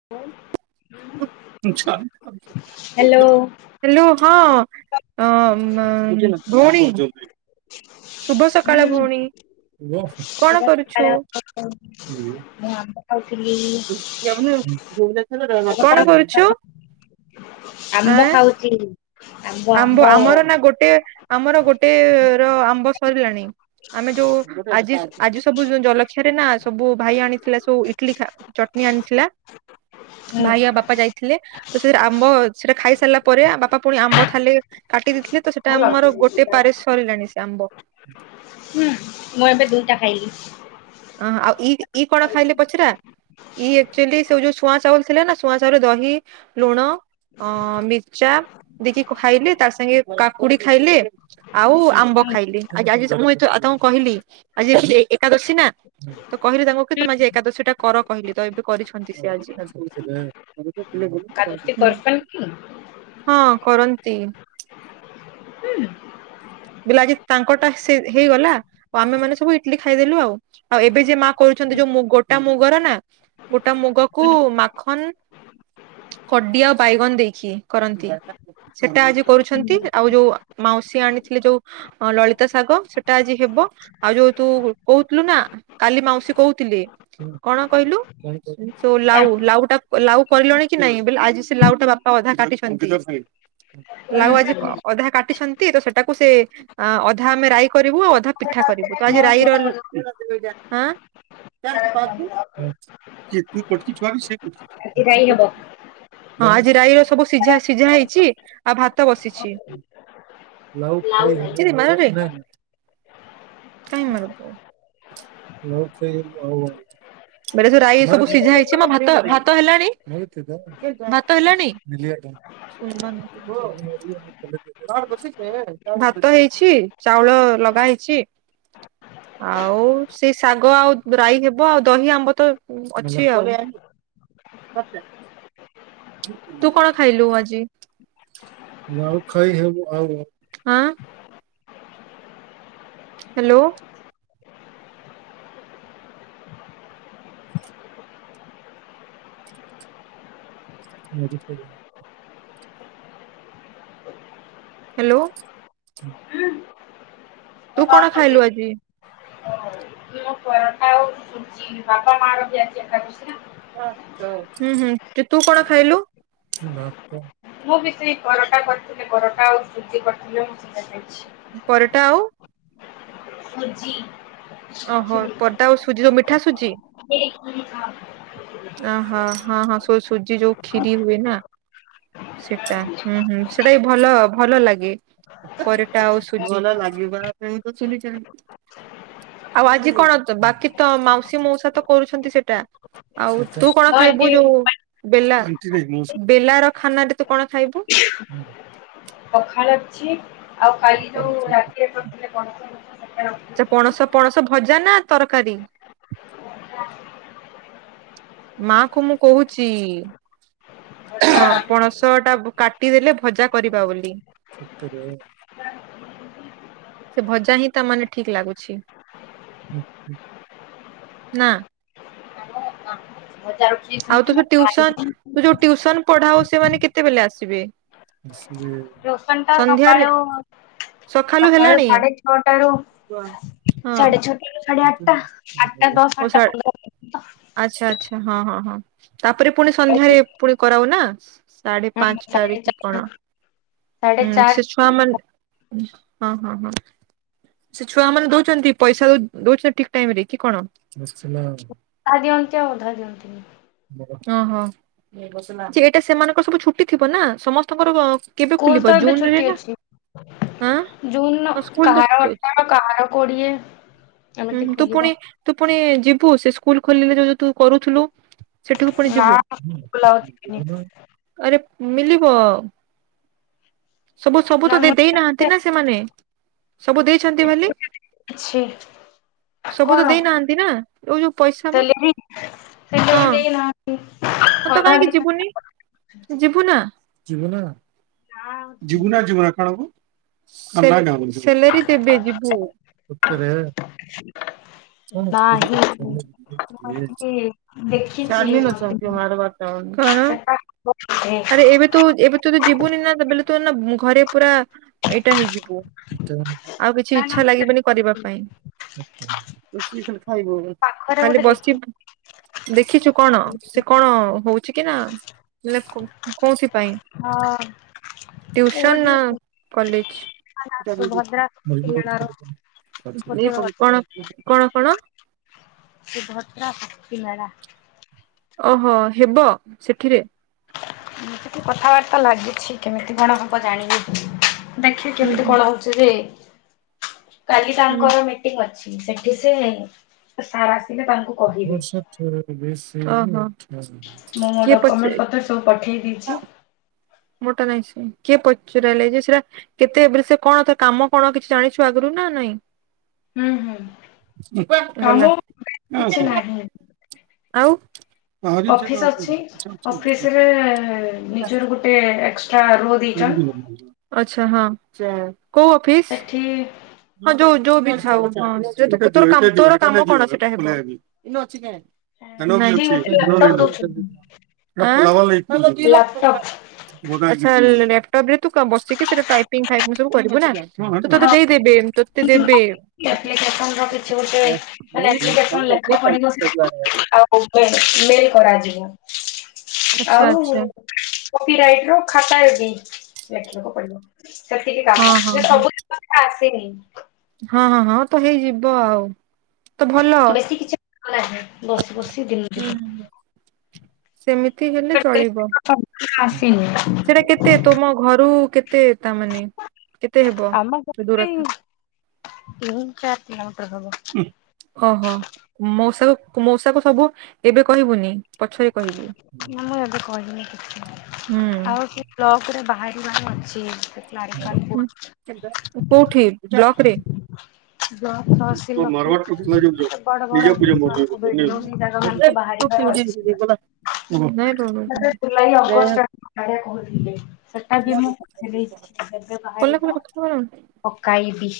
[inaudible] [unintelligible] Hello ହଁ। ଅଁ ମା ବଉଣୀ? [inaudible] ହୁଁ [unintelligible] [inaudible] କଣ କରୁଛୁ [unintelligible] ଖାଉଥିଲି। [unintelligible] କଣ କରୁଛୁ? ଆମ୍ବ ଆଁ ଖାଉଛି। ଆମ୍ବ ଆମ୍ଭ ଆମ୍ବ ଆମର ନା ଗୋଟିଏ ଆମର ଗୋଟିଏ ର ଆମ୍ବ ସରିଲାଣି। ଆମେ ଯୋଉ ଆଜି ଆଜି ସବୁ ଜଲଖିଆରେ ନା ସବୁ ଭାଇ ଆଣିଥିଲା ସବୁ ଇଟିଲି ଖା ଚଟନି ଆଣିଥିଲା ହୁଁ ଭାଇ ଆ ବାପା ଯାଇଥିଲେ, ତ ସେ ଆମ୍ବ ସେଟା ଖାଇସାରିଲା ପରେ ବାପା ପୁଣି ଆମ୍ବ ଖାଲେ କାଟି ଦେଇଥିଲେ ତ ସେଟା ଆମର ହୁଁ ଗୋଟେ ପାରେ ସରିଲାଣି, ସେ ଆମ୍ବ। ହୁଁ, ମୁଁ ଏବେ ଦୁଇଟା ଖାଇଲି। ଅଁ, ଆଉ ଇ ଇ କଣ ଖାଇଲେ ପଚରା? ଇଏ ଏକଚୁଆଲି ସେ ଯୋଉ ଛୁଆଁ ଚାଉଲ ଥିଲାନା, ଛୁଆଁ ସାଙ୍ଗରେ ଦହି, ଲୁଣ ଅଁ ମିର୍ଚା ଦେଇକି ଖାଇଲେ, ତା ସାଙ୍ଗେ କାକୁଡି ଖାଇଲେ ଆଉ ଆମ୍ବ ହୁଁ ଖାଇଲେ, ଆଜି ଆଜି ମୁଁ ଏଠୁ ଆଦାଙ୍କୁ କହିଲି ଆଜି ଏକାଦଶୀ ନା ତ କହିଲି ତାଙ୍କୁ କି ତମେ ଆଜି ଏକାଦଶୀ ଟା କର କହିଲି। ତ ଏବେ କରିଛନ୍ତି ସେ ଆଜି ଠାରୁ। କାଜୁଟି କରସନ୍ [unintelligible] କି ହଁ କରନ୍ତି। ବିଲ ଆଜି ତାଙ୍କଟା ସେ ହେଇଗଲା, ଆଉ ଆମେ ମାନେ ସବୁ ଇଟିଲିି ଖାଇଦେଲୁ ଆଉ। ଆଉ ଏବେ ଯେ ମା କରୁଚନ୍ତି ଯୋଉ ମୁ ଗୋଟା ମୁଗରେ ନା ଗୋଟା ମୁଗକୁ ମାଖନ କଟି ଆଉ ବାଇଗଣ ଦେଇକି କରନ୍ତି। ସେଟା ଆଜି କରୁଛନ୍ତି। ଆଉ ଯୋଉ ମାଉସୀ ଆଣି ଥିଲେ ଯୋଉ ଲଳିତା ଶାଗ ସେଟା ଆଜି ହେବ, ଆଉ ଯୋଉ ତୁ କହୁଥୁଲୁ ନା କାଲି ମାଉସୀ କହୁଥିଲେ, କଣ କହିଲୁ? ତୋ ଲାଉ, ଆଜି ଲାଉ ଟା ଲାଉ କରିଲଣି କି ନାଇଁ, ବି ଆଜି ସେ ଲାଉ ଟା ବାପା ଅଧା କାଟିଛନ୍ତି। [inaudible] ଲାଉ ଆଜି ଅଧା କାଟିଛନ୍ତି, ତ ସେଟାକୁ ସେ ଅଧା ଆମେ ରାଇ କରିବୁ, ଆଉ ଅଧା ପିଠା କରିବୁ ତ ଆଜି ରାଇର [unintelligible] ଆଁ [inaudible] [unintelligible] [unintelligible] ଖାଇ ହବ। [unintelligible] ହଁ, ଆଜି ରାଇର ସବୁ ସିଝା, ସିଝା ହେଇଚି ଆଉ ଭାତ ବସିଛି। [unintelligible] ଛି ମାରେନି, କାଇଁ ମାରୁଚୁ? ଲାଉ ଖାଇ ଆଉ ହବନି। ଏଟା ସବୁ ରାଇ ସବୁ ସିଝା ହେଇଛି ମ ଭ ଭାତ ହେଲାଣି। ଭାତ ହେଲାଣି [unintelligible] [unintelligible] ଭାତ ହେଇଛି ଚାଉଳ ଲଗା ହେଇଛି। ଆଉ ସେ ଶାଗ ଆଉ ରାଇ ହେବ, ଦହି ଆମ୍ବ ତ ଅଛି ଆଉ [unintelligible] ତୁ କଣ ଖାଇଲୁ ଆଜି [unintelligible] ଆଁ? ହ୍ୟାଲୋ। [unintelligible] ହ୍ୟାଲୋ। ତୁ କଣ ଖାଇଲୁ ଆଜି? ମୁଁ ପରଟା ଆଉ ସୁଜି ବାପା ମା ର ବି ଆଜି ଏକାଦଶୀ ନା। ହୁଁ ହୁଁ ତୁ କଣ ଖାଇଲୁ? ମୁଁ ବି ସେଇ ପରଟା କରିଥିଲେ ପରଟା ଆଉ ସୁଜିି କରିଥିଲେ ମୁଁ ଖାଇଦେଇଛି। ପରଟା ଆଉ? ସୁଜି। ଓହୋ ହଁ ପରଟା ଆଉ ସୁଜି ଯୋଉ ମିଠା ସୁଜି? [unintelligible] ଅହୋ। ହଁ ହଁ ସୁଜି ଯୋଉଁ ଖିରୀ ହୁଏ ନା? ସେଟା ହୁଁ ହୁଁ ସେଟା ବି ଭଲ ଭଲ ଲାଗେ। ପରଟା ଆଉ ସୁଜି। ଭଲ ଲାଗିବା ପାଇଁ [unintelligible] ଆଉ ଆଜି କଣ ବାକି ତ ମାଉସୀ ମଉସା ତ କରୁଛନ୍ତି ସେଟା। ଆଉ ତୁ କଣ ଆଜି ଖାଇବୁ ଯୋଉ ବେଲା ବେଲା ର ଖାନାରେ ତୁ କଣ ଖାଇବୁ? ପଖାଳ ଅଛି। ଆଉ କାଲି ଯୋଉଁ ରାତିରେ କରିଥିଲେ ପଣସ କଠା [unintelligible] [unintelligible] ପଣସ ପଣସ ଭଜା ନା ତରକାରୀ? ମା କୁ ମୁଁ କହୁଚି ଭଜା ହଁ ଡାଲି ପଣସ ଟା କାଟିଦେଲେ ଭଜା କରିବା ବୋଲି। ସତରେ ବା। [unintelligible] ସେ ଭଜା ହିଁ ତା ମାନେ ଠିକ ଲାଗୁଛି। ନାଁ। ଭଜା ଆଉ [unintelligible] ପଢାହଉଚି ସେ ମାନେ କେତେବେଲେ ଆସିବେ? [unintelligible] ଟିଉସନ୍ ଟା ସନ୍ଧ୍ୟାରେ ସକାଳୁ ସକାଳୁ ସାଢେ ଛଅଟାରୁ ହଁ ସାଢେ ଛଅଟାରୁ ସାଢେ ଆଠଟା। ଆଠଟା ଦଶ ଓଷା ଆଠଟା ପନ୍ଦର ପ। [unintelligible] ଆଚ୍ଛା ଆଚ୍ଛା ହଁ ହଁ ହଁ ତାପରେ ପୁଣି ସନ୍ଧ୍ୟାରେ ଆଉ ପୁଣି କରାଓ ନା? ସାଢେ ସାଢେ ପାଞ୍ଚଟାରେ କି ଚାରିଟା କଣ? ସାଢେ ହୁଁ ଚାରିଟା ସେ ଛୁଆମାନେ ହଁ ହଁ ହଁ। ସେ ଛୁଆ ମାନେ ଦଉଛନ୍ତି ପଇସା ଦଉ ଦଉଛନ୍ତି ଠିକ ଟାଇମ ରେ କି କଣ? ଅଧା ଦିଅନ୍ତି ଆଉ ଅଧା ଦିଅନ୍ତିନି। ଓହୋ ଯେଟା ସେମାନଙ୍କର ସବୁ ଛୁଟି ଥିବ ନା ସମସ୍ତଙ୍କର କେବେ ସ୍କୁଲ ଖୋଲିବ ତ ଏବେ ଜୁନରେ ଛୁଟି ନା ଅଛି। ହଁ ଜୁନ ସ୍କୁଲ ତ ଛୁଟି କାହାର ଅଛି ଅଠର କାହାର କୋଡିଏ ହୁଁ ଏମିତି ତୁ ପୁଣି ଖୋଲିବ। ତୁ ପୁଣି ଯିବୁ ସେ ସ୍କୁଲ ଖୋଲିଲେ ଜୋଉ ତୁ କରୁଥିଲୁ ସେଠିକୁ ପୁଣି ନା ଯିବୁ? ବ୍ଲାଉଜ ଶିଖିନି ଆରେ ମିଲିବ। ସବୁ ସବୁ ନା ତ ମୁଁ ଦେଇନାହାନ୍ତି ନା ସେମାନେ ସବୁ ଦେଇଛନ୍ତି ବେଲି କିଛି ସବୁ ତ ଦେଇନାହାନ୍ତି ନା ତୋ ଯୋଉ ପଇସା ମ ସେଲାରୀ ସେଟା ହଁ ବି ଦେଇନାହାନ୍ତି ଅଧା ଦେଇଛନ୍ତି। ତୁ ଯିବୁ ନା? ଯିବୁ ନା ଯିବୁ ନା ଖେଳକୁ? ସେ-ସେଲରି ଦେବେ ଜିିବୁ। କଣ କରିବ ନାହିଁ ମୁଁ ସାଲେରି ଆସିକି ଦେଖିଛି ମତେ ନେଇକି? [unintelligible] କଣ ସେଟା ଆରେ ଏବେ ତୁ ଏବେ ତୁ ଯଦି ଯିବୁନି ନା ତାବେଲେ ତୁ ଏନା ଉଁ ଘରେ ପୁରା ଏକା ହେଇଯିବୁ। ଆଉ କିଛି ନା ନା ଇଚ୍ଛା ଲାଗିବନି କରିବା ପାଇଁ। ପାଖରେ ଖାଲି ଗୋଟେ ବସି ଦେଖିଚୁ କଣ ସେ ଦେଖିଛି କଣ ହୋଉଚି କି ନା ହେଲେ କୋ-କୋଉଥି ପାଇଁ? ହ। ଟିଉସନ୍ ନା କଲେଜ? ସୁଭଦ୍ରା [unintelligible] ଶକ୍ତି ମେଳାର କଣ ଗୋଟେ କଣ କଣ? ସୁଭଦ୍ରା ଶକ୍ତି ମେଳା। ଓହୋ ହେବ ସେଥିରେ? ସେଠି କଥାବାର୍ତ୍ତା ଲାଗିଛି କେମିତି କଣ ହବ ଜାଣି [unintelligible] ଦେଖେ ଉଁ କେମିତି ହୁଁ। କଣ ହୋଉ [unintelligible] କାଲି ହୁଁ। ତାଙ୍କର ମି ଟିଙ୍ଗ ଅଛି ସେଠି ସେ ସାର୍ ଆସିଲେ ତାଙ୍କୁ କହିବେ [unintelligible] ଓହୋ କିଏ ମୁଁ ମୋ ଡକ୍ୟୁମେଣ୍ଟ ପଚେ [unintelligible] ପଠେଇ ଦେଇଛି। [unintelligible] କେତେ ଏବେର ସେ କଣ ତା କାମ କଣ କିଛି ଜାଣିଛୁ ଆଗରୁ ନା ନାଇଁ? ହୁଁ ହୁଁ ଗଲା କାମ [inaudible] କିଛି ନାହିଁ। ଆଉ ଅଫିସ ଅଛି ଅଫିସରେ ନିଜର ଗୋ ଟେ ଏକ୍ସଟ୍ରା ରୋ ଦେଇଛନ୍ ଆଛା ହଁ କୋଉ ଅଫିସ? [unintelligible] ହଁ ଯୋଉ ଯୋଉ ବି ଥାଉ କଣ ସେ ତୋର କାମ କଣ ସେଟା ହେବ? ଇନୋ ଅଛିି କେଁ? [unintelligible] [unintelligible] ସେଠି ଗୋଟେ ଲାପଟପ୍ ଦଉଛନ୍ତି ଲାପଟପ୍ ଆଚ୍ଛା ଲାପଟପରେ ତୁ କ ବସିକି ସେଟା ଟାଇପିଙ୍ଗ୍ ଫାଇପିଙ୍ଗ୍ ସବୁ କରିବୁ ନା‌। ତୁ ତତେ ହଁ ଦେଇ ଦେବେ ତତେ ଦେବେ। ଆପ୍ଲିକେସନ ର କିଛି ଗୋଟେ ମାନେ [unintelligible] ମୋବାଇଲରେ ମେଲ୍ କରାଯିବ ଆଚ୍ଛା ଆଉ ଆଚ୍ଛା କପିରାଇଟର ଖାତାରେ ବି ଲେଖିବାକୁ ପଡିବ। ସେତିକି ହଁ କାମ ହଁ ଯେ ହଁ ସବୁ [unintelligible] ଆସିନି। ହଁ ହଁ ହଁ ତ ହେଇଯିବ ଆଉ। ତ ଭଲ। ବେଶୀ କିଛି କାମ ନାହିଁ। ବସି ବସି ଦିନ ହୁଁ ଯିବ। ହୁଁ। ହୁଁ ସେମିତି ହେଲେ ଚଳିବ। ଆସିନି ସେଟା କେ ତେ ତମ ଘରୁ କେତେ ତା ମାନେ କେତେ ହେବ ଦୂରତା? ତିନ ଚାର୍ କିଲୋମିଟର ହବ। ଓହୋ ମଉସାକୁ ମଉସାକୁ ସବୁ ଏବେ କହିବୁନି। ପଛରେ କହିବୁ ନା ମୁଁ ଏବେ କହିନି କିଛି ହୁଁ। ଆଉ ବ୍ଲକରେ ବାହାରିବାର ଅଛି। କ୍ଲାରିଫାଇ କୋଉଠି ବ୍ଲକରେ? ବ୍ଲକ ତହସିଲ ଅଫିସ ବଡ ବଡ ଅଫିସ ମାନଙ୍କୁ ବିଡିଓ ଏ ଜାଗା ମାନଙ୍କୁ ବାହାରିବାର ଅଛି। [unintelligible] ବୁଗୁଡ଼ା ମତେ ଜୁଲାଇ ଅଗଷ୍ଟ କହୁଥିଲେ ସେଟା ବି ମୁଁ ପଠେଇ ଦେଇଛି। କଲେ କ [inaudible] ପକାଇବି।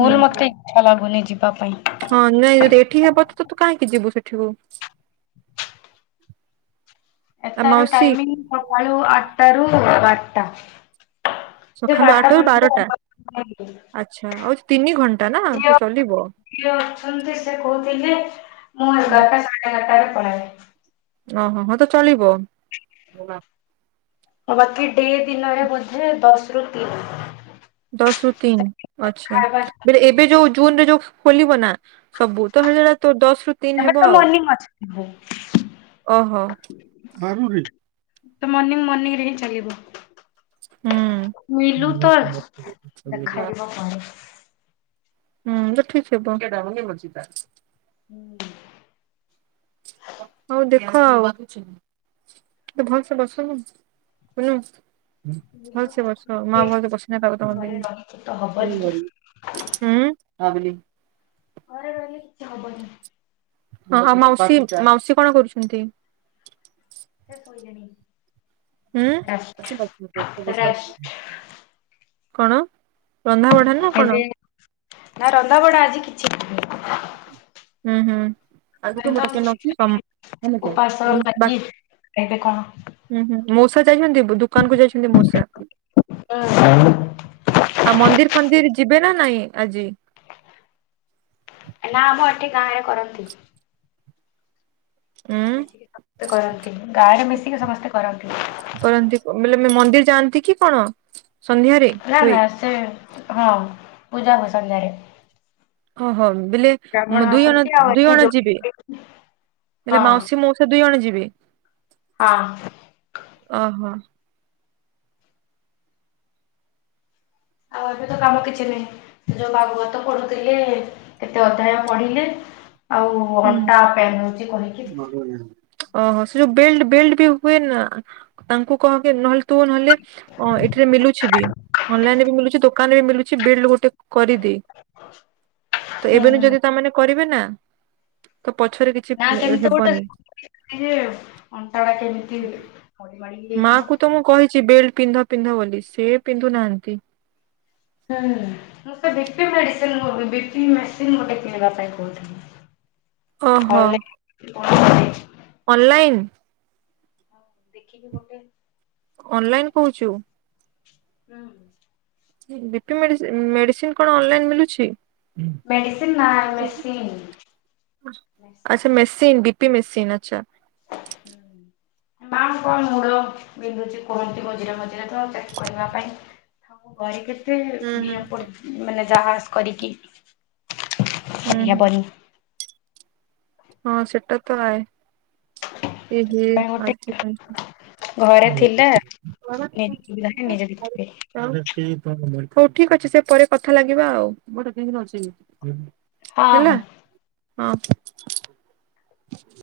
ହୁଁ ହୁଁ। ମତେ ଇଛା ଲାଗୁନି ଯିବା ପାଇଁ ହଁ ନାଇଁ ଯଦି ଏଠି ହବ ତୁ କାହିଁକି ଯିବୁ ସେଠିକୁ? [inaudible] ଏଟାର ମାଉସୀ ଟାଇମିଂ ସକାଳୁ ଆଠଟାରୁ ବାରଟା ସକାଳୁ ଆଠରୁ ବାରଟା? ହଜ [inaudible] ଆଚ୍ଛା ଆଉ ତିନି ଘଣ୍ଟା ନା ତ ଚଲିବ। ଇଏ ଅଛନ୍ତି ସେ କହୁଥିଲେ ମୁଁ ଏ ହୁଁ ଦକାର ସାାତାରେ ପଳଏ ଓହୋ ହ ତ ଚଳିବ। ଆଉ ବାକି ଡେ ଦିନରେ ବୋଧେ ଦଶ ରୁ ତିନି। ଦଶ ରୁ ତିନି ଆଚ୍ଛା ଖାଇବା ବ ଏବେ ଯୋଉ ଜୁନରେ ଯୋଉ ଖୋଲିବ ନା ସବୁ ତ ସେଟା ଦଶ ରୁ ତିନି ହେବ ଆଉ ହଁ। ଓହୋ। ବାରୁରେ ତ ମର୍ଣ୍ଣିଂ ମର୍ଣ୍ଣିିଂ ରେ ହିଁ ଚାଲିବ ହୁଁ ମିଲୁ ତ ଦେଖାଯିବ କଣ? ହୁଁ [inaudible] ହୁଁ। ହଉ ଦେଖ ଆଉ ତ ଭଲସ ବସନୁ କୁନୁ ଭଲସ ବସ ମା ଗୋଟେ ଭଲସ [inaudible] ତମ ଘରେ ରହିକି ତ ଦେଇ ହବନି ହୁଁ [inaudible] ଘରେ ରହିଲେ କିଛି ହବନି ହଁ ଆଉ ମାଉସୀ ମାଉସୀ କଣ କରୁଛନ୍ତି? ସେ ଶୋଇଲେଣି। ରେଷ୍ଟ ହୁଁ ରେଷ୍ଟ କଣ ରନ୍ଧା ବଢା ନା କଣ? ଏବେ ନା ରନ୍ଧା ବଢା ଆଜି କିଛି ନାହିଁ ହୁଁ ହୁଁ। ଆଗ ତୁ ତ ଗୋଟେ କେ ନ ଅଛି ହେକ ଉପାସ [inaudible] ଲାଗି ଏବେ କଣ ହୁଁ ହୁଁ ମଉସା ଯାଇଛନ୍ତି ଦୋକାନ କୁ ଯାଇଛନ୍ତି ମଉସା ଆଉ ମନ୍ଦିର ଫନ୍ଦିର ଯିବେ ନା ନାଇଁ ଆଜି? ନା ଆମ ଏଠି ଗାଁ ରେ କରନ୍ତି। ଉଁ ମିଶିକି ସମସ୍ତେ କରନ୍ତି ଗାଁରେ ମିଶିକି ସମସ୍ତେ କରନ୍ତି କରନ୍ତି ବଲେ ମନ୍ଦିର ଯାଆନ୍ତି କି କଣ ସନ୍ଧ୍ୟାରେ ନା ହୁଏ ନା ସେ ହଁ ପୂଜା ହବ ସନ୍ଧ୍ୟାରେ ଓହୋ ବୋଲେ ବ୍ରାହ୍ମଣ ଦୁଇ ଜଣ ଆସନ୍ତି ଆଉ ଦୁଇ ଏଠି ଜଣ ଯିବେ ଯୋଉ ବଲେ ହଁ ମାଉସୀ ମାଉସା ସେ ଦୁଇ ଜଣ ଯିବେ ହଁ। ଓହୋ। ଆଉ ଏବେ ତ କାମ କିଛି ନାହିଁ ଯୋଉ ଭାଗବତ ପଢୁଥିଲେ କେତେ ଅଧ୍ୟାୟ ପଢ଼ିଲେ? ଆଉ ହୁଁ। ଅଣ୍ଟା ପେନ୍ ହଉଛି କହିକି ଓହୋ ସେ ଯୋଉ ବେଲ୍ଟ ବେଲ୍ଟ ବି ହୁଏନା ତାଙ୍କୁ କହକି ନହେଲେ ତୁ ନହେଲେ ଅଁ ଏଠିରେ ମଲୁଛି ବି, ଅନଲାଇନରେ ବି ମିଲୁଛି ଦୋକାନରେ ବି ମିଲୁଛି ବିଲ୍ ଗୋଟେ କରିଦେ। ତ ହୁଁ ଏବେନୁ ଯଦି ତମେମାନେ କରିବେ ନା ତ ପଛରେ କି ନା ସେମିତି ଗୋଟେ [unintelligible] ଅଣ୍ଟା ଗୁଡା କେମିତି ମୋଡ଼ି ମାଡ଼ିକି ମାଆକୁ ତ ମୁଁ କହିଛି ବେଲ୍ଟ ପିନ୍ଧ ପିନ୍ଧ ବୋଲି ସେ ପିନ୍ଧୁ ନାହାନ୍ତି। ହୁଁ ମତେ ବିପି ମେଡ଼ିସିନ [unintelligible] ବିପି ମେଡ଼ିସିନ ମତେ କିଣିବା ପାଇଁ କହୁଥିଲି। [unintelligible] ଅନଲାଇନ୍? ଦେଖିକି ଗୋଟେ ଅନଲାଇନ କହୁଛୁ [unintelligible] ହୁଁ। ବିପି ମେଡ଼ିସିନ, ମେଡ଼ିସିନ କଣ ଅନଲାଇନ୍ ମିଳୁଛି? ମେଡ଼ିସିନ୍ ନା ମେସିନ୍? ମେସିନ୍ ଆଚ୍ଛା ମେସିନ୍ ବିପି ମେସିନ୍ ଆଚ୍ଛା। ମା କଣ ମୂଳ ବିନ୍ଧୁଛି କୁହନ୍ତି ମଝିରେ ମ ଏରାକ ତାକୁ କହିବା ପାଇଁ ଆମ ଘରେ କେତେ ହୁଁ ହୁଁ। ନିଆଁ ପଡୁଛି। ମାନେ ଜାହାଜ କରିକି ହୁଁ ହୁଁ କରିହବନି। ହଁ ସେଟା ତ ରାଏ, ଏହେ ସେଥିପାଇଁ ଗୋଟେ ଆଜି ପାଇଁକା। ଘରେ ଥିଲା ନିଜ ସୁବିଧା ହିଁ ନିଜେ ଦେଖିବେ। [unintelligible] ହଉ ଠିକ୍ ଅଛି ସେ ପରେ କଥା ଲାଗିବା ଆଉ। [unintelligible] ହଁ ହଁ। ହେଲା, ହଁ।